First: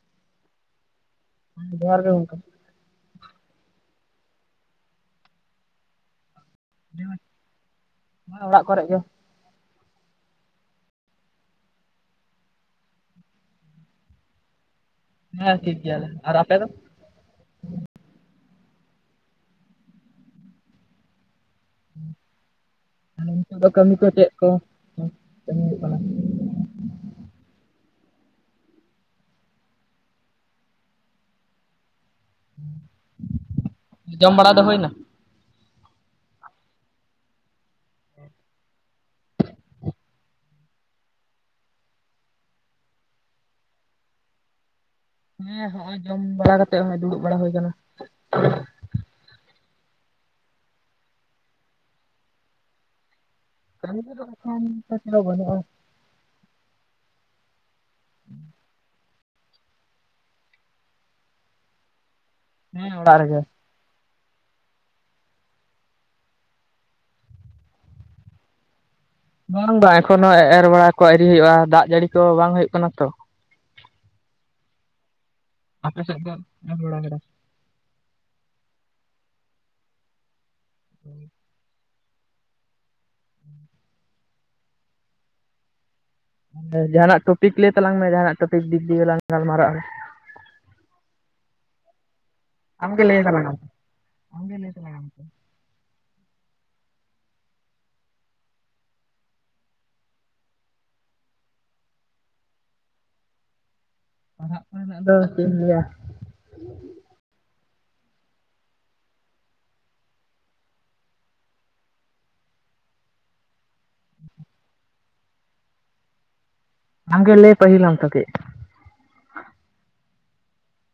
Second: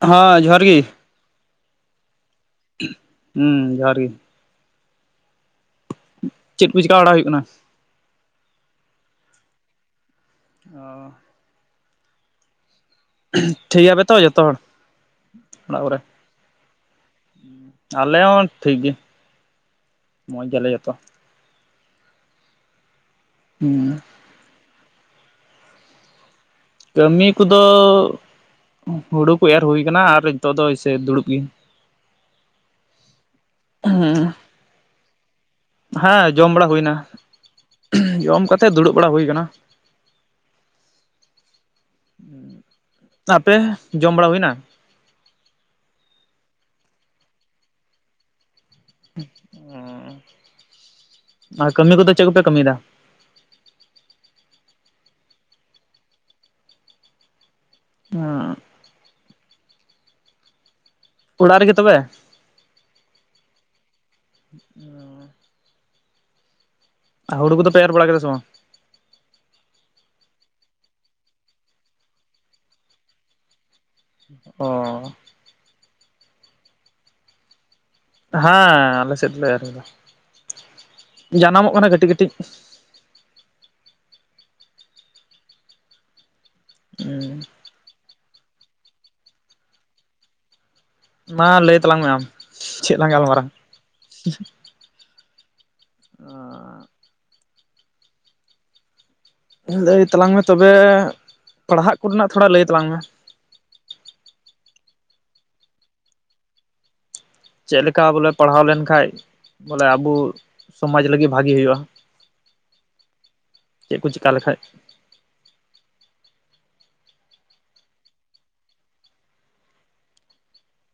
ᱦᱟᱸ ᱡᱚᱦᱟᱨ ᱜᱮ ᱾ ᱡᱚᱦᱟᱨ ᱜᱮ ᱜᱚᱢᱠᱮ ᱾ [unintelligible] ᱦᱩᱸ ᱡᱚᱦᱟᱨ ᱜᱮ᱾ [unintelligible] ᱪᱮᱫ ᱠᱚ ᱪᱤᱠᱟ. ᱵᱟᱲᱟ ᱦᱩᱭᱩᱜ ᱠᱟᱱᱟ ᱾ ᱚᱜ [inaudible] ᱚᱲᱟᱜ ᱠᱚᱨᱮ ᱜᱮ ᱚᱻᱻ ᱩᱺᱼᱷ ᱴᱷᱤᱠ ᱜᱮᱭᱟᱯᱮ ᱛᱚ ᱡᱚᱛᱚ ᱦᱚᱲ ᱦᱮᱸ ᱴᱷᱤᱠ ᱚᱲᱟᱜ ᱠᱚᱨᱮ ᱜᱮᱭᱟᱞᱮ᱾ ᱟᱨ ᱟᱯᱮ ᱫᱚ? ᱟᱞᱮ ᱦᱚᱸ ᱴᱷᱤᱠ ᱜᱮ᱾ ᱢᱚᱡᱽ ᱜᱮᱭᱟᱞᱮ ᱡᱚᱛᱚ᱾ [inaudible] ᱠᱟᱹᱢᱤ ᱦᱩᱸ ᱠᱚ ᱪᱮᱫ ᱠᱚ [inaudible] ᱠᱟᱹᱢᱤ ᱠᱚᱫᱚ ᱦᱩᱲᱩ ᱠᱚ ᱮᱨ ᱦᱩᱭᱩ ᱠᱟᱱᱟ ᱟᱨ ᱱᱤᱛᱚᱜ ᱫᱚ ᱮᱭᱥᱮ ᱫᱩᱲᱩᱵ ᱜᱮ᱾ ᱡᱚᱢ ᱵᱟᱲᱟ ᱫᱚ ᱦᱩᱭ ᱮᱱᱟ᱾ ᱦᱟᱸ ᱡᱚᱢ ᱵᱟᱲᱟ ᱦᱩᱭᱮᱱᱟ᱾ ᱡᱚᱢ ᱠᱟᱛᱮ ᱫᱩᱲᱩᱵ ᱵᱟᱲᱟ ᱦᱩᱭ ᱠᱟᱱᱟ᱾ [inaudible] ᱟᱯᱮ ᱡᱚᱢ ᱵᱟᱲᱟ ᱦᱩᱭᱮᱱᱟ? [unintelligible] ᱠᱟᱛᱮᱜ ᱱᱚᱜ-ᱚᱭ ᱫᱩᱲᱩᱵ ᱵᱟᱲᱟ ᱦᱩᱭ ᱟᱠᱟᱱᱟ᱾ ᱟᱨ ᱠᱟᱹᱢᱤ ᱠᱚᱫᱚ ᱪᱮᱫ ᱠᱚᱯᱮ ᱠᱟᱹᱢᱤ ᱭᱮᱫᱟ? [inaudible] [unintelligible] ᱚᱲᱟᱜ ᱨᱮᱜᱮ ᱛᱚᱵᱮ? ᱦᱮᱸ ᱚᱲᱟᱜ ᱜᱮ? [inaudible] ᱦᱩᱲᱩ ᱠᱚᱫᱚ ᱯᱮ ᱮᱨ ᱵᱟᱲᱟ ᱠᱮᱫᱟ ᱥᱮ ᱵᱟᱝ? ᱵᱟᱝ ᱵᱟᱝ ᱮᱠᱷᱚᱱ ᱱᱚᱶᱟ ᱮᱨ ᱵᱟᱲᱟ ᱠᱚ ᱟᱹᱣᱨᱤ ᱦᱩᱭᱩᱜᱼᱟ᱾ ᱫᱟᱜ ᱡᱟᱹᱲᱤ ᱠᱚ ᱵᱟᱝ ᱦᱩᱭᱩᱜ ᱠᱟᱱᱟ ᱛᱚ᱾ ᱚ᱾ [inaudible] ᱦᱟᱸ ᱟᱞᱮ ᱥᱮᱫ ᱞᱮ ᱮᱨ [inaudible] [inaudible] ᱡᱟᱱᱟᱢᱚᱜ ᱠᱟᱱᱟ ᱠᱟᱹᱴᱤ ᱠᱟᱹᱴᱤᱡ᱾ ᱡᱟᱦᱟᱱᱟᱜ ᱦᱩᱸ ᱴᱚᱯᱤᱠ ᱞᱟᱹᱭ ᱛᱟᱞᱟᱝ ᱢᱮ᱾ ᱡᱟᱦᱟᱱᱟᱜ ᱴᱚᱯᱤᱠ ᱫᱤᱠ ᱫᱤᱭᱟᱹ ᱞᱟᱝ ᱜᱟᱞᱢᱟᱨᱟᱜ-ᱟ᱾ ᱢᱟ ᱞᱟᱹᱭ ᱛᱟᱞᱟᱝ ᱢᱮ ᱟᱢ᱾ ᱟᱢ ᱪᱮᱫ ᱜᱮ ᱞᱟᱝ ᱞᱟᱹᱭ ᱛᱟᱞᱟᱝ ᱜᱟᱞᱢᱟᱨᱟᱣᱟ? ᱟᱢ᱾ [unintelligible] ᱞᱟᱹᱭ ᱛᱟᱞᱟᱝ ᱢᱮ ᱛᱚᱵᱮ, ᱯᱟᱲᱦᱟᱜ ᱠᱚᱨᱮᱱᱟᱜ ᱛᱷᱚᱲᱟ ᱞᱟᱹᱭ ᱛᱟᱞᱟᱝ ᱢᱮ᱾ [unintelligible] ᱪᱮᱫ ᱞᱮᱠᱟ ᱵᱚᱞᱮ ᱯᱟᱲᱦᱟᱣ ᱞᱮᱱᱠᱷᱟᱡ ᱵᱚᱞᱮ ᱟᱵᱩ ᱥᱚᱢᱟᱡᱽ ᱞᱟᱹᱜᱤ ᱵᱷᱟᱜᱤ ᱦᱩᱭᱩᱜ-ᱟ᱾ [inaudible] ᱪᱮᱫ ᱠᱚ ᱪᱤᱠᱟ ᱞᱮᱠᱷᱟᱡ? ᱟᱢᱜᱮ ᱞᱟᱹᱭ ᱯᱟᱦᱤᱞᱟᱢ ᱛᱚ ᱠᱟᱹᱡ᱾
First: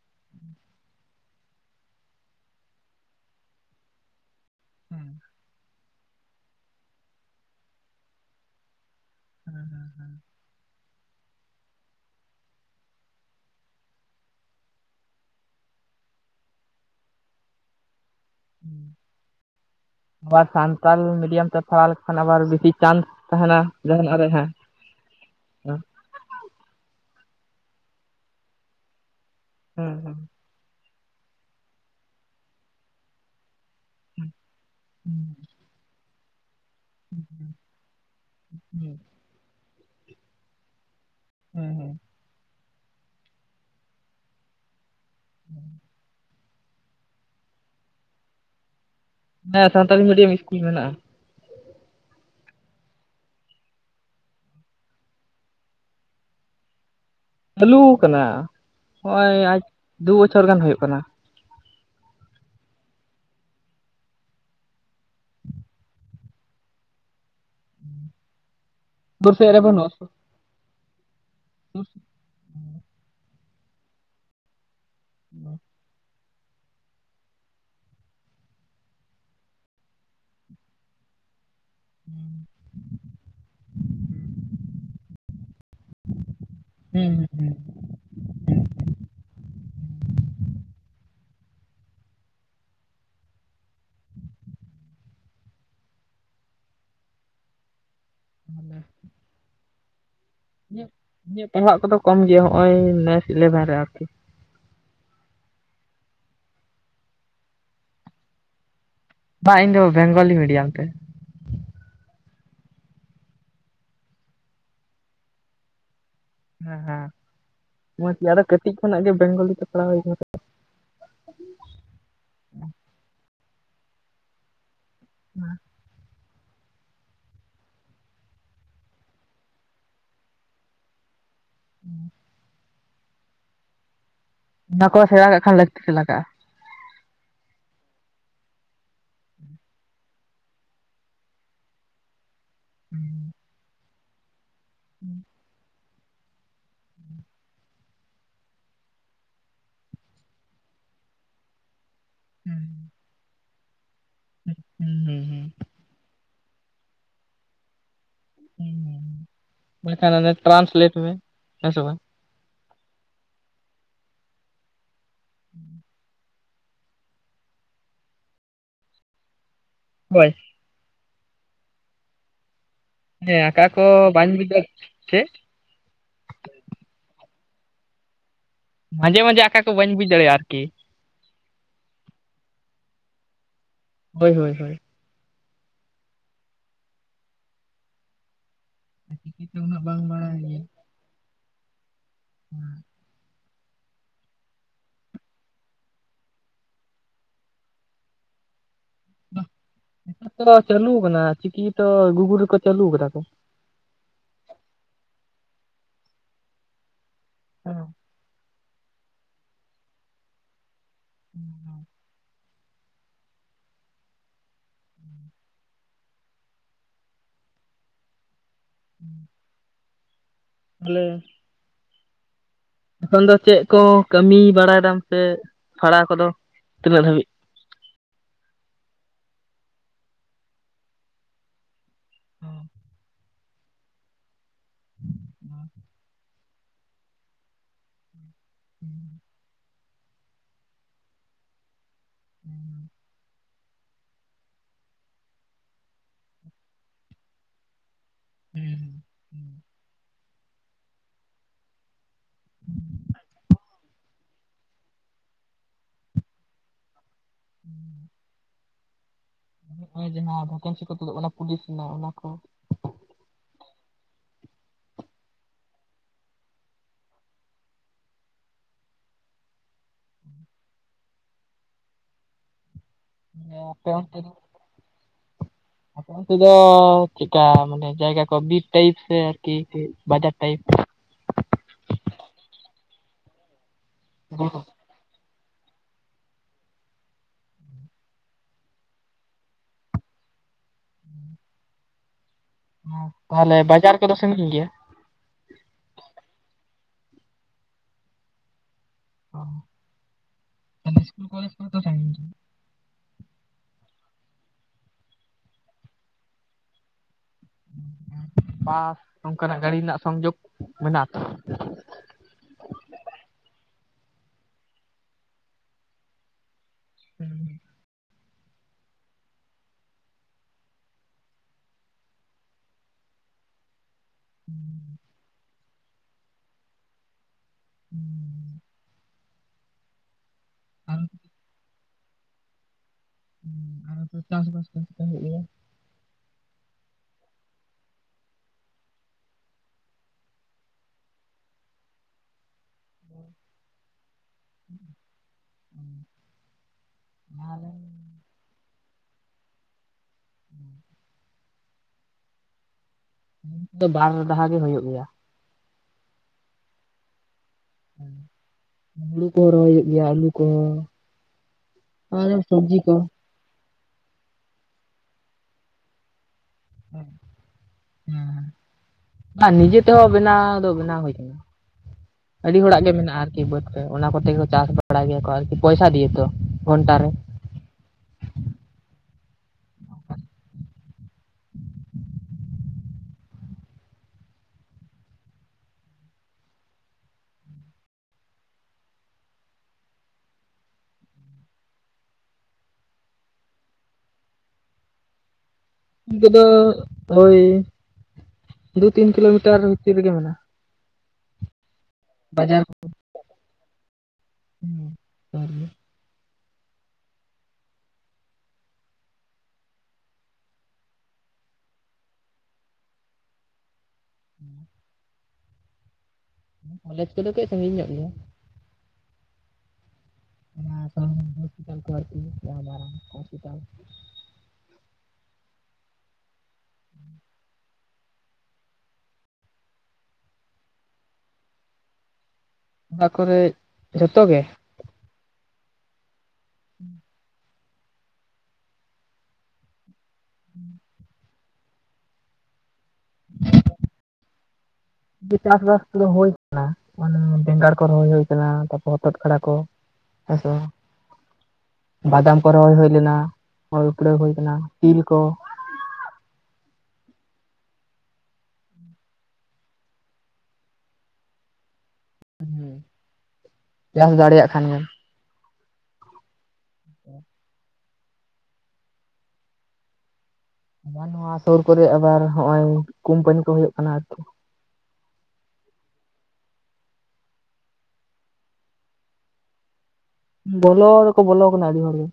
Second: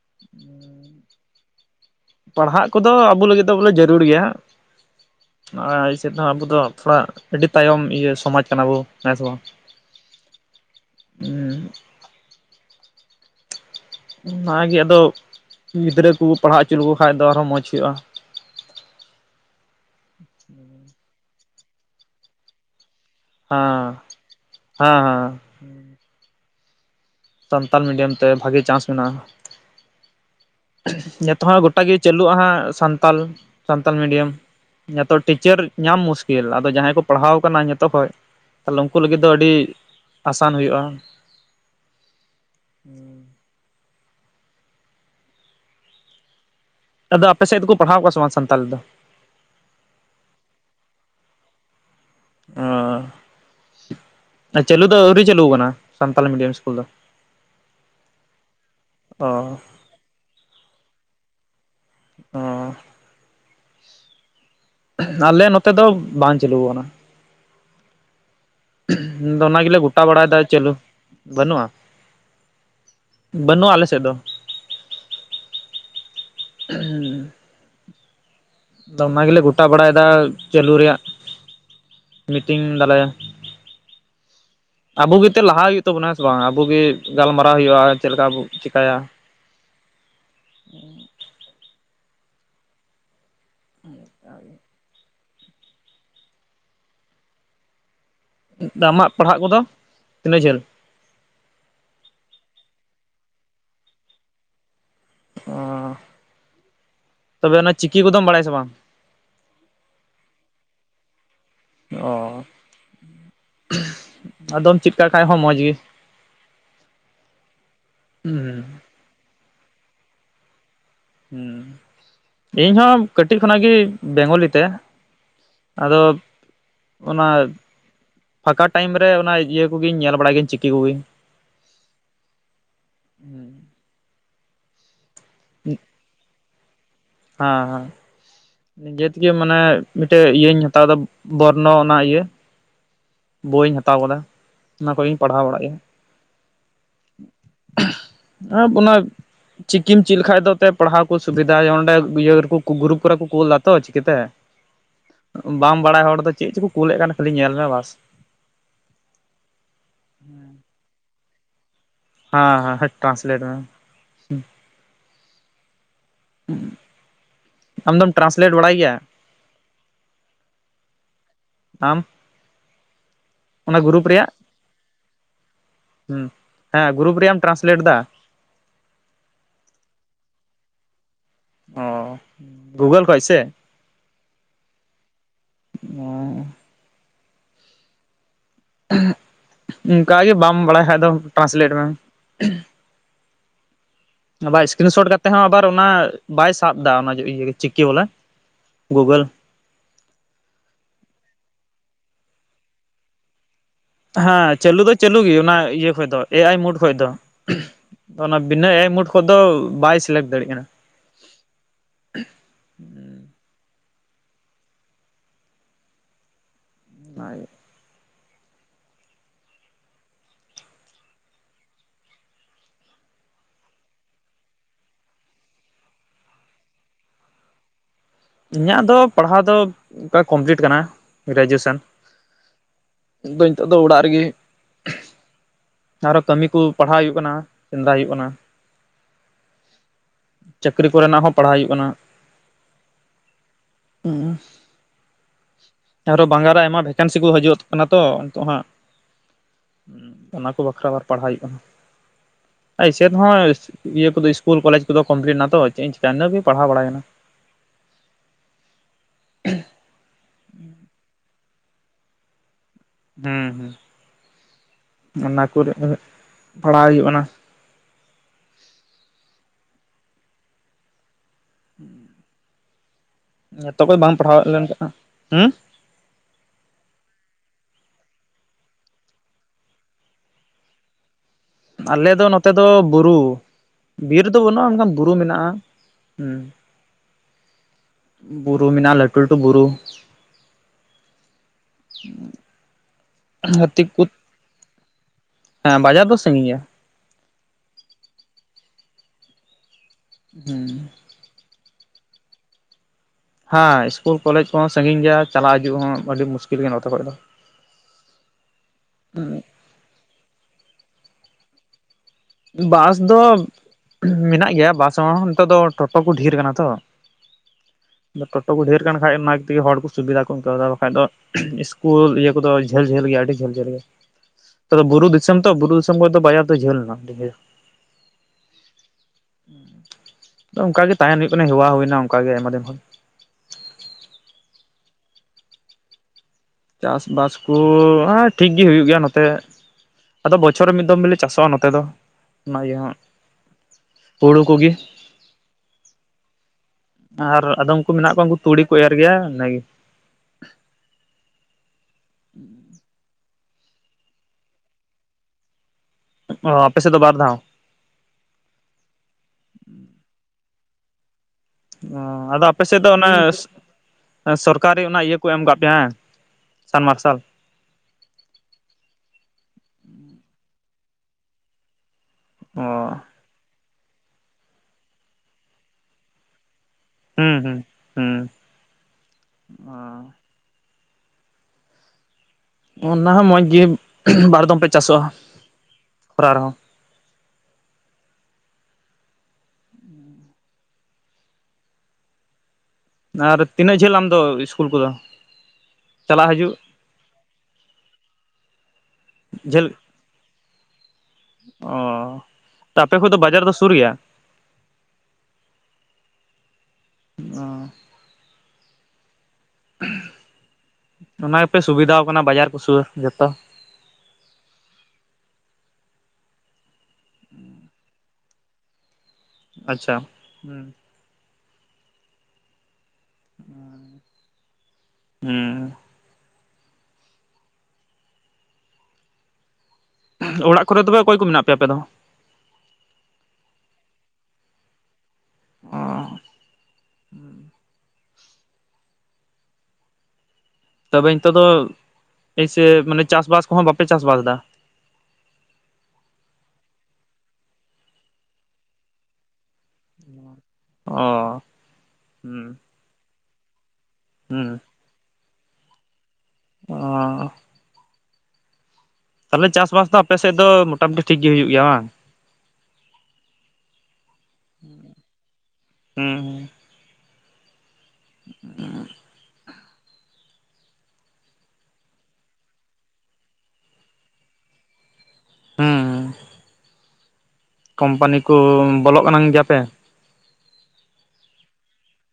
[inaudible] ᱯᱟᱲᱦᱟᱜ ᱠᱚᱫᱚ ᱟᱵᱩ ᱞᱟᱹᱜᱤᱫ ᱫᱚ ᱵᱚᱞᱮ ᱡᱟᱹᱨᱩᱲ ᱜᱮᱭᱟ᱾ [inaudible] ᱟᱻᱟᱡ ᱥᱮᱫ ᱫᱚ ᱟᱵᱚ ᱫᱚ ᱛᱷᱚᱲᱟ ᱟᱹᱰᱤ ᱛᱟᱭᱚᱢ ᱤᱭᱟᱹ ᱥᱚᱢᱟᱡᱽ ᱠᱟᱱᱟ ᱵᱚ ᱦᱮᱸ ᱥᱮ ᱵᱟᱝ᱾ [inaudible] ᱚᱱᱟ ᱜᱮ ᱟᱫᱚ ᱜᱤᱫᱽᱨᱟᱹ ᱠᱩ ᱵᱚ ᱯᱟᱲᱦᱟᱣ ᱦᱚᱪᱚ ᱞᱮᱠᱩ ᱠᱷᱟᱡ ᱫᱚ ᱟᱨᱦᱚᱸ ᱢᱚᱸᱡᱽ ᱦᱩᱭᱩᱜ-ᱟ᱾ ᱱᱚᱶᱟ ᱥᱟᱱᱛᱟᱞ ᱢᱤᱰᱤᱭᱟᱢ ᱛᱮ ᱯᱟᱲᱦᱟᱣ ᱞᱮᱠᱚ ᱠᱷᱟᱱ ᱟᱵᱟᱨ ᱵᱤᱥᱤ ᱪᱟᱸᱱᱥ ᱛᱟᱦᱮᱱᱟ ᱡᱟᱦᱟᱱᱟᱜ ᱨᱮ ᱱᱷᱟᱜ᱾ ᱦᱟᱸ ᱦᱟᱸ ᱦᱟᱸ᱾ ᱥᱟᱱᱛᱟᱞ ᱢᱤᱰᱤᱭᱟᱢ ᱛᱮ ᱵᱷᱟᱜᱤ ᱪᱟᱱᱥ ᱢᱮᱱᱟᱜ-ᱟ᱾ [inaudible] ᱱᱮᱛᱚᱜ ᱦᱟᱸᱜ ᱜᱚᱴᱟ ᱜᱮ ᱪᱟᱹᱞᱩᱜ ᱟ ᱦᱟᱸᱜ ᱥᱟᱱᱛᱟᱞ ᱥᱟᱱᱛᱟᱞ ᱢᱤᱰᱤᱭᱟᱹᱢ ᱱᱤᱛᱚᱜ ᱴᱤᱪᱟᱨ ᱧᱟᱢ ᱢᱩᱥᱠᱤᱞ ᱟᱫᱚ ᱡᱟᱦᱟᱸᱭ ᱠᱚ ᱯᱟᱲᱦᱟᱣ ᱟᱠᱟᱱᱟ ᱧᱚᱛᱚ ᱠᱷᱚᱡ ᱮᱠᱷᱟᱱ ᱦᱮᱸ ᱩᱱᱠᱩ ᱞᱟᱹᱜᱤᱫ ᱫᱚ ᱟᱹᱰᱤᱜ ᱟᱥᱟᱱ ᱦᱩᱭᱩᱜ-ᱟ᱾ [inaudible] [inaudible] [inaudible] ᱟᱫᱚ ᱟᱯᱮ ᱥᱮ ᱫᱩᱠᱩ ᱯᱟᱲᱦᱟᱣ ᱠᱚᱣᱟ ᱥᱮ ᱵᱟᱝ ᱥᱟᱱᱛᱟᱞ ᱫᱚ ᱦᱮᱸ ᱥᱟᱶᱛᱟᱞᱤ ᱢᱤᱰᱤᱭᱟᱢ ᱤᱥᱠᱩᱞ ᱢᱮᱱᱟ-ᱟ ᱚ ᱟᱨ ᱪᱟᱹᱞᱩ ᱫᱚ ᱟᱹᱣᱨᱤ ᱪᱟᱹᱞᱩ ᱠᱟᱱᱟ ᱥᱟᱱᱛᱟᱞᱤ ᱢᱤᱰᱤᱭᱟᱢ ᱤᱥᱠᱩᱞ ᱫᱚ ᱪᱟᱹᱞᱩ ᱟᱠᱟᱱᱟ ᱚ ᱦᱚᱸᱚᱭ ᱟᱪ ᱫᱩ ᱵᱚᱪᱷᱚᱨ ᱜᱟᱱ ᱦᱩᱭᱩᱜ ᱠᱟᱱᱟ ᱚ ᱟᱞᱮ ᱱᱚᱛᱮ ᱫᱚ ᱵᱟᱝ ᱪᱟᱹᱞᱩ ᱠᱟᱱᱟ ᱥᱩᱨ ᱟᱫ ᱥᱮᱫ ᱨᱮ ᱚᱱᱟ ᱜᱮᱞᱮ ᱵᱟᱹᱱᱩᱜᱼᱟ ᱜᱚᱴᱟ ᱵᱟᱲᱟᱭᱫᱟ ᱪᱟᱹᱞᱩ ᱵᱟᱹᱱᱩᱟ ᱦᱩᱸ ᱵᱟᱹᱱᱩ-ᱟ ᱟᱞᱮ ᱥᱮᱫ ᱫᱚ [inaudible] ᱦᱩᱸ ᱟᱫᱚ ᱚᱱᱟ ᱜᱮᱞᱮ ᱜᱚᱴᱟ ᱵᱟᱲᱟᱭ ᱫᱟ ᱪᱟᱹᱞᱩ ᱨᱮᱭᱟᱜ ᱢᱤᱴᱤᱝ ᱫᱟᱞᱮ ᱟᱵᱚ ᱜᱮᱛᱮ ᱞᱟᱦᱟ ᱦᱩᱭᱩᱜ ᱛᱟᱵᱚᱱᱟ ᱦᱮᱸ ᱥᱮ ᱵᱟᱝ ᱟᱵᱚᱜᱮ ᱦᱩᱸ ᱜᱟᱞᱢᱟᱨᱟᱣ ᱦᱩᱭᱩ ᱟ ᱪᱮᱫ ᱞᱮᱠᱟ ᱵᱚ ᱪᱮᱠᱟ ᱭᱟ [unintelligible] ᱫᱟ ᱟᱢᱟᱜ ᱯᱟᱲᱦᱟᱜ ᱠᱚᱫᱚ ᱛᱤᱱᱟᱹᱜ ᱡᱷᱟᱹᱞ ᱤᱧᱟᱹᱜ ᱯᱟᱲᱦᱟᱜ ᱠᱚᱫᱚ ᱠᱚᱢ ᱜᱮᱭᱟ ᱦᱚ ᱚᱭ ᱱᱮᱥ ᱤᱞᱮᱵᱷᱮᱱ ᱨᱮ ᱟᱨᱠᱤ ᱚ ᱛᱚᱵᱮ ᱚᱱᱟ ᱪᱤᱠᱤ ᱠᱚᱫᱚᱢ ᱵᱟᱲᱟᱭᱟ ᱥᱮ ᱵᱟᱝ ᱵᱟ ᱤᱧ ᱫᱚ ᱵᱮᱝᱜᱚᱞᱤ ᱢᱤᱰᱤᱭᱟᱢ ᱛᱮ ᱚᱻ ᱟᱫᱚᱢ ᱪᱤᱫᱠᱟ ᱠᱷᱟᱡ ᱦᱚᱸ ᱢᱚᱸᱡᱽ ᱜᱤ ᱦᱮᱸ ᱦᱮᱸ ᱢᱚᱡᱽ ᱜᱤ ᱟᱫᱚ ᱦᱩᱸ ᱠᱟᱹᱴᱤᱡ ᱠᱷᱚᱱᱟᱜ ᱜᱮ ᱵᱮᱝᱜᱚᱞᱤ ᱛᱮ ᱯᱟᱲᱦᱟᱣ ᱦᱩᱭ ᱠᱟᱱᱟ ᱛᱚ ᱦᱩᱸ ᱤᱧ ᱦᱚᱸ ᱠᱟᱹᱴᱤᱡ ᱠᱷᱚᱱᱟᱜ ᱜᱤ ᱵᱮᱝᱜᱚᱞᱤ ᱛᱮ ᱦᱸ ᱟᱫᱚ ᱚᱱᱟ ᱯᱷᱟᱸᱠᱟ ᱴᱟᱭᱤᱢ ᱨᱮ ᱚᱱᱟ ᱤᱭᱟᱹ ᱠᱚᱜᱮᱧ ᱧᱮᱞ ᱵᱟᱲᱟᱭ ᱜᱤᱭᱟᱹᱧ ᱪᱤᱠᱤ ᱠᱩᱜᱤ [unintelligible] ᱚᱱᱟ ᱠᱚ ᱥᱮᱬᱟ ᱠᱟᱜ ᱠᱷᱟᱱᱟ ᱞᱟᱹᱠᱛᱤ ᱠᱚ ᱞᱟᱜᱟᱜᱼᱟ ᱦᱟᱸ ᱦᱟᱸ ᱱᱤᱡᱮ ᱛᱤᱜᱤ ᱢᱟᱱᱮ ᱢᱤᱫᱴᱮᱡ ᱤᱭᱟᱹᱧ ᱦᱟᱛᱟᱣ ᱮᱫᱟ ᱵᱚᱨᱱᱚ ᱚᱱᱟ ᱤᱭᱟᱹ ᱵᱳᱭᱤᱧ ᱦᱟᱛᱟᱣ ᱠᱟᱫᱟ ᱚᱱᱟ ᱠᱚᱜᱤᱧ ᱯᱟᱲᱦᱟᱣ ᱵᱟᱲᱟᱜ ᱜᱮᱭᱟ [unintelligible] ᱚᱱᱟ ᱪᱤᱠᱤᱢ ᱪᱤᱫ ᱞᱮᱠᱷᱟᱡ ᱫᱚ ᱛᱮ ᱯᱟᱲᱦᱟᱣ ᱠᱚ ᱥᱩᱵᱤᱫᱟ ᱦᱩᱭᱩ ᱚᱸᱰᱮ ᱤᱭᱟᱹ ᱠᱩ ᱜᱨᱩᱨᱩᱯ ᱠᱚᱨᱮ ᱠᱩ ᱠᱳᱞ ᱫᱟᱛᱚ ᱪᱤᱠᱤᱛᱮ ᱦᱩᱸ ᱦᱩᱸ ᱦᱩᱸ ᱵᱟᱲᱟᱭ ᱦᱚᱲ ᱫᱚ ᱪᱮᱫ ᱪᱚ ᱠᱚ ᱠᱩᱞᱮᱫ ᱠᱟᱱ ᱠᱷᱟᱹᱞᱤ ᱧᱮᱞ ᱢᱮ ᱵᱟᱥ ᱢᱟ ᱛᱷᱟᱞᱮ ᱴᱨᱟᱱᱥ ᱞᱮᱴ ᱢᱮ ᱦᱮᱸ ᱥᱮ ᱵᱟᱝ ᱦᱟᱸ ᱦᱟᱸ ᱴᱨᱟᱱᱥ ᱞᱮᱴ ᱢᱮ ᱦᱩᱸ ᱟᱢ ᱫᱚᱢ ᱴᱨᱟᱱᱥᱞᱮᱴ ᱵᱟᱲᱟᱭ ᱜᱮᱭᱟ ᱦᱳᱭ ᱟᱢ ᱦᱮᱸ ᱟᱠᱟ ᱚᱱᱟ ᱠᱚ ᱜᱨᱩᱯ ᱨᱮᱭᱟᱜ ᱵᱟᱹᱧ ᱵᱩᱡᱫᱟᱲᱮᱜ ᱪᱮ ᱦᱮᱸ ᱜᱨᱩᱯ ᱨᱮᱭᱟᱜ ᱮᱢ ᱴᱨᱟᱱᱥ ᱞᱮᱴ ᱫᱟ ᱢᱟᱡᱷᱮ ᱢᱟᱡᱷᱮ ᱟᱠᱟ ᱠᱚ ᱵᱟᱹᱧ ᱵᱩᱡᱽ ᱫᱟᱲᱮᱭᱟᱜ ᱟᱨ ᱠᱤ ᱚ ᱜᱩᱜᱚᱞ ᱠᱷᱚᱡ ᱥᱮ ᱦᱳᱭ ᱦᱳᱭ ᱦᱳᱭ ᱪᱤᱠᱤ ᱛᱚ ᱩᱱᱟᱹᱜ ᱵᱟᱝ ᱩᱝᱠᱟ ᱜᱤ ᱵᱟᱲᱟᱭ ᱵᱟᱢ ᱜᱮᱭᱟ ᱵᱟᱲᱟᱭ ᱠᱷᱟᱡ ᱫᱚ ᱴᱨᱟᱱᱥ ᱞᱮᱴ ᱢᱮ ᱟᱵᱟᱨ ᱤᱥᱠᱨᱤᱱ ᱥᱚᱴ ᱠᱟᱛᱮᱫ ᱦᱚᱸ ᱟᱵᱟᱨ ᱚᱱᱟ ᱵᱟᱭ ᱥᱟᱵ ᱮᱫᱟ ᱚᱱᱟ ᱪᱤᱠᱤ ᱵᱚᱞᱮ ᱜᱩᱜᱚᱞ [unintelligible] ᱪᱟᱹᱞᱩ ᱠᱟᱱᱟ ᱪᱤᱠᱤ ᱛᱚ ᱜᱩᱜᱩᱞ ᱨᱮᱠᱚ ᱪᱟᱹᱟᱞᱩ ᱠᱟᱫᱟ ᱠᱚ᱾ ᱦᱮᱸ ᱪᱟᱹᱞᱩ ᱫᱚ ᱪᱟᱹᱞᱩ ᱜᱮ ᱚᱱᱟ ᱤᱭᱟᱹ ᱠᱷᱚᱡᱽ ᱫᱚ ᱮ ᱟᱭ ᱢᱳᱰ ᱠᱷᱚᱡᱽ ᱫᱚ ᱚ ᱚᱱᱟ ᱵᱤᱱᱟᱹ ᱮ ᱟᱭ ᱢᱳᱰ ᱠᱷᱚᱰ ᱫᱚ ᱵᱟᱭ ᱥᱤᱞᱮᱠᱴ ᱫᱟᱲᱮᱭᱟᱜ ᱠᱟᱱᱟ᱾ [unintelligible] ᱚᱱᱟ ᱜᱮ [inaudible] ᱵᱚᱞᱮ ᱮᱠᱷᱚᱱ ᱫᱚ ᱪᱮᱫ ᱠᱚ ᱠᱟᱹᱢᱤ ᱵᱟᱲᱟᱭ ᱫᱟᱢ ᱥᱮ ᱯᱟᱲᱦᱟᱣ ᱠᱚᱫᱚ ᱛᱤᱱᱟᱹᱜ ᱫᱷᱟᱹᱵᱤᱡᱽ ᱤᱧᱟᱹᱜ ᱫᱚ ᱯᱟᱲᱦᱟᱣ ᱫᱚ ᱚᱠᱟ ᱠᱚᱢᱯᱞᱤᱴ ᱠᱟᱱᱟ ᱜᱨᱮᱡᱩᱭᱮᱥᱚᱱ ᱚ ᱤᱧ ᱫᱚ ᱱᱤᱛᱚᱜ ᱫᱚ ᱚᱲᱟᱜ ᱨᱮᱜᱮ᱾ ᱟᱨᱚ ᱠᱟᱹᱢᱤ ᱠᱚ ᱯᱟᱲᱦᱟᱣ ᱦᱩᱭᱩᱜ ᱠᱟᱱᱟ ᱥᱮᱸᱫᱽᱨᱟ ᱦᱩᱭᱩᱜ ᱠᱟᱱᱟ᱾ [inaudible] ᱪᱟᱹᱠᱨᱤ ᱠᱚᱨᱮᱱᱟᱜ ᱦᱚᱸ ᱯᱟᱲᱦᱟᱣ ᱦᱩᱭᱩᱜ ᱠᱟᱱᱟ᱾ [inaudible] ᱚᱸ ᱟᱨᱚ ᱵᱟᱝᱞᱟᱨᱮ ᱟᱭᱢᱟ ᱵᱷᱮᱠᱮᱱᱥᱤ ᱠᱚ ᱦᱤᱡᱩᱜ ᱠᱟᱱᱟ ᱛᱚ ᱱᱤᱛᱳ ᱦᱟᱸᱜ ᱚᱱᱟ ᱠᱚ ᱵᱟᱠᱷᱨᱟ ᱟᱵᱟᱨ ᱯᱟᱲᱦᱟᱣ ᱦᱩᱭᱩᱜ ᱠᱟᱱᱟ ᱮᱭᱥᱮ ᱛᱮᱦᱚᱸ ᱤᱭᱟᱹ ᱠᱚᱫᱚ ᱤᱥᱠᱩᱞ ᱠᱚᱞᱮᱡᱽ ᱠᱚᱫᱚ ᱠᱚᱢᱯᱞᱤᱴ ᱱᱟᱛᱚ ᱪᱮᱫ ᱤᱧ ᱪᱮᱠᱟᱭᱟ, ᱤᱱᱟᱹᱜ ᱠᱚ ᱜᱮ ᱯᱟᱲᱦᱟᱣ ᱵᱟᱲᱟᱭ ᱮᱱᱟ᱾ [inaudible] [unintelligible] ᱱᱚᱜ ᱚᱭ ᱡᱟᱦᱟᱸ ᱵᱷᱮᱠᱮᱱᱥᱤ ᱠᱚᱫᱚ ᱛᱩᱫᱩᱜ ᱠᱟᱱᱟ ᱯᱩᱞᱤᱥ ᱨᱮᱱᱟᱜ ᱚᱱᱟ ᱠᱚ ᱦᱩᱸ ᱦᱩ ᱚᱱᱟ ᱠᱚᱨᱮ ᱯᱟᱲᱦᱟᱣ ᱦᱩᱭᱩᱜ ᱟᱱᱟ᱾ ᱱᱮᱛᱚ ᱟᱯᱮ ᱠᱷᱚᱡᱽ ᱵᱟᱢ ᱚᱱᱛᱮ ᱫᱚ ᱯᱟᱲᱦᱟᱣ ᱞᱮᱱᱠᱷᱟᱱ, ᱦᱩᱸ ᱟᱯᱮ ᱚᱱᱛᱮ ᱫᱚ ᱪᱮᱫ ᱞᱮᱠᱟ, ᱢᱟᱱᱮ ᱡᱟᱭᱜᱟ ᱠᱚ ᱵᱤᱨ ᱴᱟᱭᱤᱯ ᱥᱮ ᱟᱨᱠᱤ ᱵᱟᱡᱟᱨ ᱴᱟᱭᱤᱯ? ᱟᱞᱮ ᱫᱚ ᱱᱚᱛᱮ ᱫᱚ ᱵᱩᱨᱩ ᱵᱤᱨ ᱫᱚ ᱵᱟᱹᱱᱩᱜᱼᱟ, ᱢᱮᱱᱠᱷᱟᱱ ᱵᱩᱨᱩ ᱢᱮᱱᱟᱜᱼᱟ᱾ ᱦᱩᱸ, ᱵᱩᱨᱩ ᱢᱮᱱᱟᱜ-ᱟ ᱞᱟᱹᱴᱷᱩ ᱞᱟᱹᱴᱷᱩ ᱵᱩᱨᱩ [inaudible] ᱟᱨ ᱛᱟᱦᱚᱞᱮ ᱦᱟᱹᱛᱤ ᱵᱟᱡᱟᱨ ᱠᱩᱫ ᱠᱚᱫᱚ ᱥᱟᱺᱜᱤᱧ ᱜᱮᱭᱟ? ᱦᱮᱸ ᱵᱟᱡᱟᱨ ᱫᱚ ᱥᱟᱺᱜᱤᱧ ᱜᱮᱭᱟ᱾ ᱚ ᱩᱸ [unintelligible] ᱦᱮᱸ ᱤᱥᱠᱩᱞ ᱠᱚᱞᱮᱡᱽ ᱠᱚᱦᱚᱸ ᱥᱟᱺᱜᱤᱧ ᱜᱮᱭᱟ ᱪᱟᱞᱟᱜ ᱦᱤᱡᱩᱜ ᱦᱚᱸ ᱟᱹᱰᱤ ᱢᱩᱥᱠᱤᱞ ᱜᱮᱭᱟ ᱱᱚᱛᱮ ᱠᱷᱚᱱ ᱫᱚ᱾ ᱵᱟᱥ ᱱᱚᱝᱠᱟᱱᱟᱜ ᱜᱟᱹᱰᱤ ᱨᱮᱱᱟᱜ ᱥᱚᱝᱡᱳᱜᱽ ᱢᱮᱱᱟᱜ ᱛᱚ᱾ ᱵᱟᱥ ᱫᱚ ᱢᱮᱱᱟᱜ ᱜᱮᱭᱟ ᱵᱟᱥ ᱦᱚᱸ ᱱᱤᱛᱚᱜ ᱫᱚ ᱴᱳᱴᱳ ᱠᱚ ᱰᱷᱮᱨ ᱠᱟᱱᱟ ᱛᱚ᱾ [unintelligible] ᱫᱚ ᱴᱳᱴᱳ ᱠᱚ ᱰᱷᱮᱨ ᱠᱟᱱ ᱠᱷᱟᱱ ᱚᱱᱟ ᱛᱮᱜᱮ ᱦᱚᱲ ᱠᱚ ᱥᱩᱵᱤᱫᱷᱟ ᱠᱚ ᱟᱹᱭᱠᱟᱹᱣ ᱮᱫᱟ ᱵᱟᱝᱠᱷᱟᱱ ᱫᱚ ᱤᱥᱠᱩᱞ ᱤᱭᱟᱹ ᱠᱚᱫᱚ ᱡᱷᱟᱹᱞ ᱡᱷᱟᱹᱞ ᱜᱮᱭᱟ ᱟᱹᱰᱤ ᱡᱷᱟᱹᱞ ᱡᱷᱟᱹᱞ ᱜᱮᱭᱟ᱾ ᱛᱚᱵᱮ ᱵᱩᱨᱩ ᱫᱤᱥᱚᱢ ᱛᱚ ᱵᱩᱨᱩ ᱫᱤᱥᱚᱢ ᱠᱷᱚᱱ ᱫᱚ ᱵᱟᱡᱟᱨ ᱫᱚ ᱡᱷᱟᱹᱞ ᱮᱱᱟ ᱰᱷᱮᱨ [inaudible] ᱟᱫᱚ ᱚᱱᱠᱟ ᱜᱮ ᱟᱨ ᱛᱟᱦᱮᱱ ᱦᱩᱭᱩᱜ ᱠᱟᱱᱟ, ᱦᱮᱣᱟ ᱦᱩᱭ ᱮᱱᱟ ᱚᱱᱠᱟ ᱜᱮ ᱟᱭᱢᱟ ᱫᱤᱱ ᱠᱷᱚᱱ᱾ ᱟᱨ ᱚᱱᱛᱮ ᱪᱟᱥᱵᱟᱥ ᱫᱚ ᱪᱮᱫ ᱞᱮᱠᱟ ᱦᱩᱭᱩᱜ ᱜᱮᱭᱟ? ᱪᱟᱥᱵᱟᱥ ᱠᱚ ᱦᱚᱸ ᱴᱷᱤᱠ ᱜᱮ ᱦᱩᱭᱩᱜ ᱜᱮᱭᱟ ᱱᱚᱛᱮ ᱟᱫᱚ ᱵᱚᱪᱷᱚᱨ ᱨᱮ ᱢᱤᱫ ᱫᱚᱢ ᱜᱮᱞᱮ ᱪᱟᱥᱚᱜᱼᱟ, ᱱᱚᱛᱮ ᱫᱚ ᱚᱱᱟ ᱤᱭᱟᱹ ᱦᱩᱲᱩ ᱠᱚᱜᱤ᱾ [inaudible] ᱟᱨ ᱟᱫᱚᱢ ᱠᱚ ᱩᱱᱠᱩ ᱢᱮᱱᱟᱜ ᱠᱚᱣᱟ ᱩᱱᱠᱩ ᱛᱩᱲᱤ ᱠᱚ ᱮᱨ ᱜᱮᱭᱟ ᱤᱱᱟᱹᱜᱮ [inaudible] [inaudible] ᱫᱚ ᱵᱟᱨ ᱫᱷᱟᱣ ᱜᱮ ᱦᱩᱭᱩᱜ ᱜᱮᱭᱟ᱾ ᱚ ᱟᱯᱮ ᱥᱮᱫ ᱫᱚ ᱵᱟᱨ ᱫᱷᱟᱣ? ᱦᱩᱲᱩ ᱠᱚᱦᱚᱸ ᱨᱚᱦᱚᱭ ᱦᱩᱭᱩᱜ ᱜᱮᱭᱟ ᱟᱹᱞᱩ ᱠᱚᱦᱚᱸ᱾ ᱚ ᱟᱫᱚ ᱟᱯᱮ ᱥᱮᱫ ᱫᱚ ᱥᱚᱨᱠᱟᱨᱤ ᱚᱱᱟ ᱤᱭᱟᱹ ᱠᱚ ᱮᱢ ᱠᱟᱜ ᱯᱮᱭᱟ ᱦᱮᱸ ᱥᱟᱱ ᱢᱟᱨᱥᱟᱞ᱾ ᱦᱩᱸ ᱟᱨ ᱱᱤᱡᱮ ᱛᱮᱦᱚᱸ ᱵᱮᱱᱟᱣ ᱫᱚ ᱵᱮᱱᱟᱣ ᱦᱩᱭ ᱠᱟᱱᱟ᱾ ᱟᱹᱰᱤ ᱚ ᱦᱚᱲᱟᱜ ᱜᱮ ᱢᱮᱱᱟᱜᱼᱟ ᱟᱨᱠᱤ ᱵᱟᱹᱫᱽ ᱨᱮ ᱚᱱᱟ ᱠᱚᱛᱮ ᱜᱮᱠᱚ ᱪᱟᱥ ᱵᱟᱲᱟᱭ ᱜᱮᱭᱟ ᱠᱚ ᱟᱨᱠᱤ ᱯᱩᱭᱥᱟᱹ ᱫᱤᱭᱮ ᱛᱚ ᱜᱷᱚᱱᱴᱟ ᱨᱮ᱾ ᱦᱩᱸ ᱦᱩᱸ ᱦᱮᱸ ᱚᱱᱟ ᱦᱚᱸ ᱢᱚᱡᱽ ᱜᱮ ᱵᱟᱨ ᱫᱚᱢ ᱯᱮ ᱪᱟᱥᱚᱜᱼᱟ ᱠᱷᱚᱨᱟ ᱨᱮᱦᱚᱸ᱾ ᱟᱨ ᱛᱤᱱᱟᱹᱜ ᱡᱷᱟᱹᱞ ᱟᱢ ᱫᱚ ᱤᱥᱠᱩᱞ ᱠᱚᱫᱚ? ᱪᱟᱞᱟᱜ ᱱᱤᱛᱚᱜ ᱫᱚ ᱦᱤᱡᱩᱜ ᱦᱳᱣ ᱫᱩ ᱛᱤᱱ ᱠᱤᱞᱳᱢᱤᱴᱟᱨ ᱡᱷᱟᱹᱞ ᱵᱷᱤᱛᱤᱨ ᱨᱮᱜᱮ ᱢᱮᱱᱟᱜᱼᱟ᱾ ᱚ ᱵᱟᱡᱟᱨ ᱟᱯᱮ ᱠᱷᱚᱡ ᱫᱚ ᱵᱟᱡᱟᱨ ᱫᱚ ᱥᱩᱨ ᱜᱮᱭᱟ? ᱦᱮᱸ ᱥᱩᱨ ᱜᱮ ᱚ ᱚᱱᱟ ᱜᱮ ᱯᱮ ᱥᱩᱵᱤᱫᱷᱟᱮ ᱠᱟᱱᱟ ᱵᱟᱡᱟᱨ ᱠᱚ ᱥᱩᱩ ᱡᱚᱛᱚ᱾ [inaudible] ᱠᱚᱞᱮᱡᱽ ᱠᱚᱫᱚ ᱠᱟᱹᱡ ᱥᱟᱺᱜᱤᱧ ᱧᱚᱜ ᱜᱮᱭᱟ᱾ ᱟᱪᱪᱷᱟ, ᱦᱩᱸ [unintelligible] ᱦᱩᱸ ᱚᱲᱟᱜ ᱠᱚᱨᱮ ᱛᱚᱵᱮ ᱚᱠᱚᱭ ᱠᱚ ᱢᱮᱱᱟᱜ ᱯᱮᱭᱟ ᱟᱯᱮ ᱫᱚ? ᱚᱱᱟ ᱠᱚᱨᱮᱜ ᱡᱚᱛᱚ ᱜᱮ᱾ ᱚᱸ [inaudible] [inaudible] ᱛᱚᱵᱮ ᱱᱤᱛᱚᱜ ᱫᱚ ᱮᱭᱥᱮ ᱢᱟᱱᱮ ᱪᱟᱥ ᱵᱟᱥ ᱠᱚᱦᱚᱸ ᱵᱟᱯᱮ ᱪᱟᱥ ᱵᱟᱥᱫᱟ? ᱪᱟᱥᱵᱟᱥ ᱠᱚᱫᱚ ᱦᱩᱭ ᱠᱟᱱᱟ ᱢᱟᱱᱮ ᱵᱮᱸᱜᱟᱲ ᱠᱚ ᱨᱚᱦᱚᱭ ᱦᱩᱭ ᱠᱟᱱᱟ, ᱛᱟᱯᱚᱨ ᱦᱚᱛᱚᱛ ᱠᱷᱟᱲᱟ ᱠᱚ᱾ ᱦᱮᱸᱥᱮ ᱵᱟᱝ ᱚ ᱵᱟᱫᱟᱢ ᱠᱚ ᱦᱩᱸ ᱨᱚᱦᱚᱭ ᱦᱩᱭ ᱞᱮᱱᱟ᱾ ᱦᱚᱭ ᱩᱯᱲᱟᱹᱣ ᱦᱩᱭ ᱦᱩᱸ ᱠᱟᱱᱟ ᱛᱤᱞ ᱠᱚ᱾ ᱚᱸ ᱛᱟᱦᱞᱮ ᱪᱟᱥᱵᱟᱥ ᱫᱚ ᱟᱯᱮ ᱥᱮᱜ ᱫᱚ ᱢᱚᱴᱟᱢᱩᱴᱤ ᱴᱷᱤᱠ ᱜᱮ ᱦᱩᱭᱩᱜ ᱜᱮᱭᱟ ᱵᱟᱝ? ᱪᱟᱥ ᱫᱟᱲᱮᱭᱟᱜ ᱠᱷᱟᱱ ᱜᱮᱢ ᱦᱩᱸ ᱦᱩᱸ [inaudible] ᱟᱨ ᱱᱚᱣᱟ ᱥᱩᱨ ᱠᱚᱨᱮ ᱟᱵᱟᱨ ᱱᱚᱜᱼᱚᱭ ᱠᱚᱢᱯᱟᱱᱤ ᱠᱚ ᱦᱩᱭᱩᱜ ᱠᱟᱱᱟ ᱦᱤᱛᱚᱜ᱾ ᱦᱩᱸ ᱦᱩᱸ ᱠᱳᱢᱯᱟᱱᱤ ᱠᱚ ᱵᱚᱞᱚᱜ ᱠᱟᱱᱟ ᱜᱮᱭᱟᱯᱮ? ᱵᱚᱞᱚ ᱵᱚᱞᱚ ᱟᱠᱟᱱᱟ ᱟᱹᱰᱤ ᱦᱚᱲ ᱜᱮ᱾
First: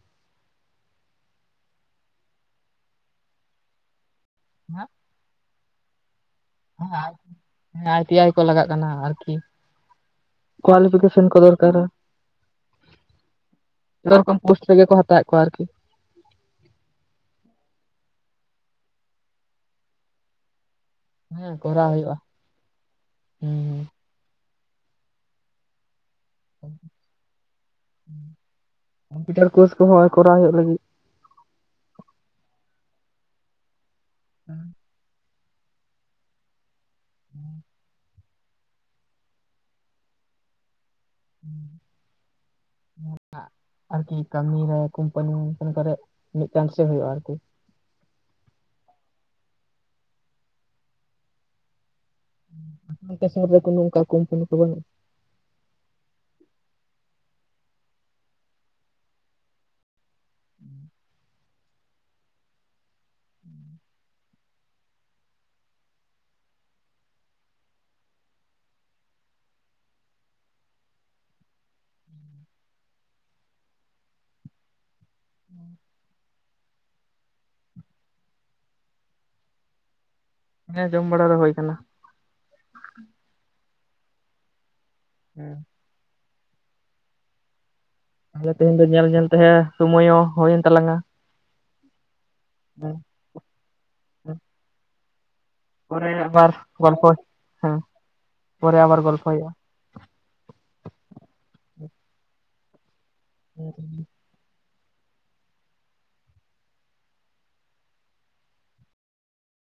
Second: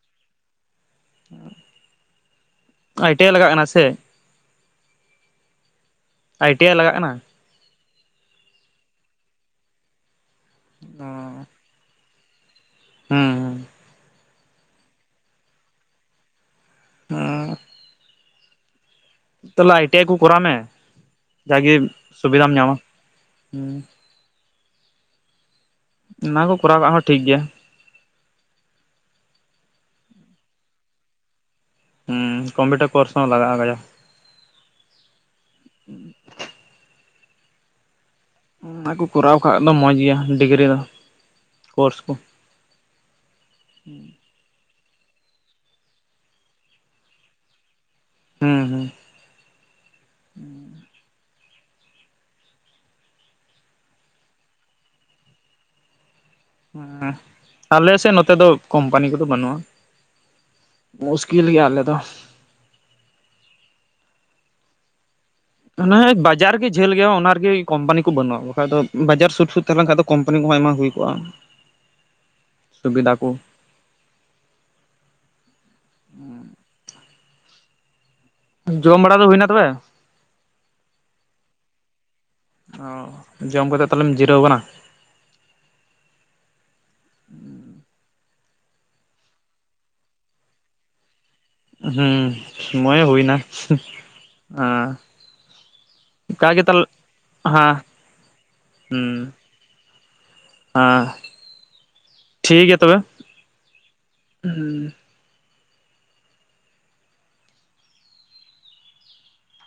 ᱟᱭᱹᱴᱤᱹᱟᱭᱹ ᱞᱟᱜᱟᱜ ᱠᱟᱱᱟ ᱥᱮᱜ? ᱦᱮᱸ ᱟᱭ ᱴᱤ ᱟᱭ ᱞᱟᱜᱟᱜ ᱠᱟᱱᱟ ᱦᱮᱸ ᱟᱭ ᱴᱤ ᱟᱭ ᱠᱚ ᱞᱟᱜᱟᱜ ᱠᱟᱱᱟ ᱟᱨᱠᱤ᱾ ᱠᱚᱣᱟᱞᱤ ᱚ ᱯᱷᱤᱠᱮᱥᱚᱱ ᱠᱚ ᱫᱚᱨᱠᱟᱨᱟ᱾ ᱦᱩᱸ ᱨᱚᱠᱚᱢ ᱯᱳᱥᱴ ᱛᱮᱜᱮ ᱠᱚ ᱦᱟᱛᱟᱣᱮᱜ ᱠᱚᱣᱟ ᱟᱨᱠᱤ᱾ ᱚᱸ ᱛᱟᱦᱞᱮ ᱟᱭ ᱴᱤ ᱟᱭ ᱠᱚ ᱠᱚᱨᱟᱣ ᱢᱮ ᱦᱮᱸ ᱡᱟᱜᱮ ᱠᱚᱨᱟᱣ ᱦᱩᱭᱩᱜᱼᱟ ᱥᱩᱵᱤᱫᱦᱟᱢ ᱧᱟᱢᱟ ᱦᱩᱸ ᱦᱮᱸ᱾ ᱦᱩᱸ ᱚᱱᱟ ᱠᱚ ᱠᱚᱨᱟᱣ ᱠᱟᱜ ᱦᱚᱸ ᱴᱷᱤᱠ ᱜᱮᱭᱟ᱾ ᱠᱚᱢᱯᱭᱩᱴᱟᱨ ᱠᱳᱨᱥ ᱠᱚᱦᱚᱸ ᱠᱚᱨᱟᱣ ᱦᱩᱭᱩᱜ ᱞᱟᱹᱜᱤᱫ᱾ ᱦᱚᱸ ᱠᱚᱢᱯᱭᱩᱴᱟᱨ ᱠᱳᱨᱥ ᱦᱚᱸ ᱞᱟᱜᱟᱜᱼᱟ ᱠᱟᱡᱟ ᱦᱩᱸ [unintelligible] ᱦᱮᱸ [unintelligible] ᱚᱱᱟ ᱠᱚ ᱠᱚᱨᱟᱣ ᱠᱟᱜ ᱫᱚ ᱢᱚᱸᱡᱽ ᱜᱮᱭᱟ ᱰᱤᱜᱽᱨᱤ ᱫᱚ ᱠᱳᱨᱥ ᱠᱚ ᱟᱨᱠᱤ ᱠᱟᱹᱢᱤ ᱨᱮ ᱠᱳᱢᱯᱟᱹᱱᱤ ᱠᱚ ᱢᱤᱫᱴᱟᱝ ᱥᱮ ᱦᱳᱭᱼᱟ ᱟᱨᱠᱤ ᱦᱮᱸ ᱦᱩᱸ ᱟᱯᱮᱥᱩᱨ ᱨᱮᱫᱚ ᱱᱚᱝᱠᱟᱱ ᱠᱚᱢᱯᱟᱹᱱᱤ ᱠᱚ ᱵᱟᱹᱱᱩᱜ ᱟ ᱦᱮᱸ ᱟᱞᱮ ᱥᱮᱫ ᱱᱚᱛᱮ ᱫᱚ ᱠᱚᱢᱯᱟᱹᱱᱤ ᱠᱚᱫᱚ ᱵᱟᱹᱱᱩᱜᱼᱟ ᱢᱩᱥᱠᱤᱞ ᱜᱮᱭᱟ ᱟᱞᱮ ᱫᱚ ᱦᱟᱱᱮ ᱵᱟᱡᱟᱨ ᱜᱮ ᱡᱷᱟᱹᱞ ᱜᱮᱭᱟ ᱚᱱᱟ ᱨᱮᱜᱮ ᱠᱚᱢᱯᱟᱹᱱᱤ ᱠᱚ ᱵᱟᱹᱱᱩᱜᱼᱟ ᱵᱟᱠᱷᱟᱡ ᱫᱚ ᱵᱟᱡᱟᱨ ᱥᱩᱨ ᱥᱩᱫ ᱛᱟᱦᱮᱸ ᱞᱮᱠᱷᱟᱡ ᱫᱚ ᱠᱚᱢᱯᱟᱹᱱᱤ ᱠᱚᱦᱚᱸ ᱟᱭᱢᱟ ᱦᱩᱭ ᱠᱚᱜᱼᱟ [unintelligible] ᱥᱩᱵᱤᱫᱟ ᱠᱚ ᱡᱚᱢ ᱵᱟᱲᱟ ᱫᱚ ᱦᱩᱭᱮᱱᱟ ᱛᱚᱵᱮ ᱦᱮᱸ ᱡᱚᱢ ᱵᱟᱲᱟ ᱫᱚ ᱦᱩᱭ ᱟᱠᱟᱱᱟ ᱚᱸ ᱡᱚᱢ ᱠᱟᱛᱮ ᱛᱟᱦᱞᱮᱢ ᱡᱤᱨᱟᱹᱣ ᱟᱠᱟᱱᱟ ᱦᱮᱸ [unintelligible] ᱛᱟᱦᱞᱮ ᱛᱮᱦᱮᱧ ᱫᱚ ᱧᱮᱞ ᱧᱮᱞ ᱛᱮ ᱥᱳᱢᱚᱭ ᱦᱚᱸ ᱦᱩᱭᱮᱱ ᱛᱟᱞᱟᱝᱼᱟ ᱦᱚᱸ ᱥᱚᱢᱚᱭ ᱦᱚᱸ ᱦᱩᱭ ᱱᱟ ᱦᱮᱸ ᱯᱚᱨᱮ ᱟᱵᱟᱨ ᱜᱚᱞᱯᱚ ᱦᱮᱸ ᱯᱚᱨᱮ ᱟᱵᱟᱨ ᱜᱚᱞᱯᱚᱭ ᱦᱩᱭᱩᱜᱼᱟ ᱦᱟᱸ ᱴᱷᱤᱠ ᱜᱮᱭᱟ ᱛᱚᱵᱮ [inaudible] ᱦᱩᱸ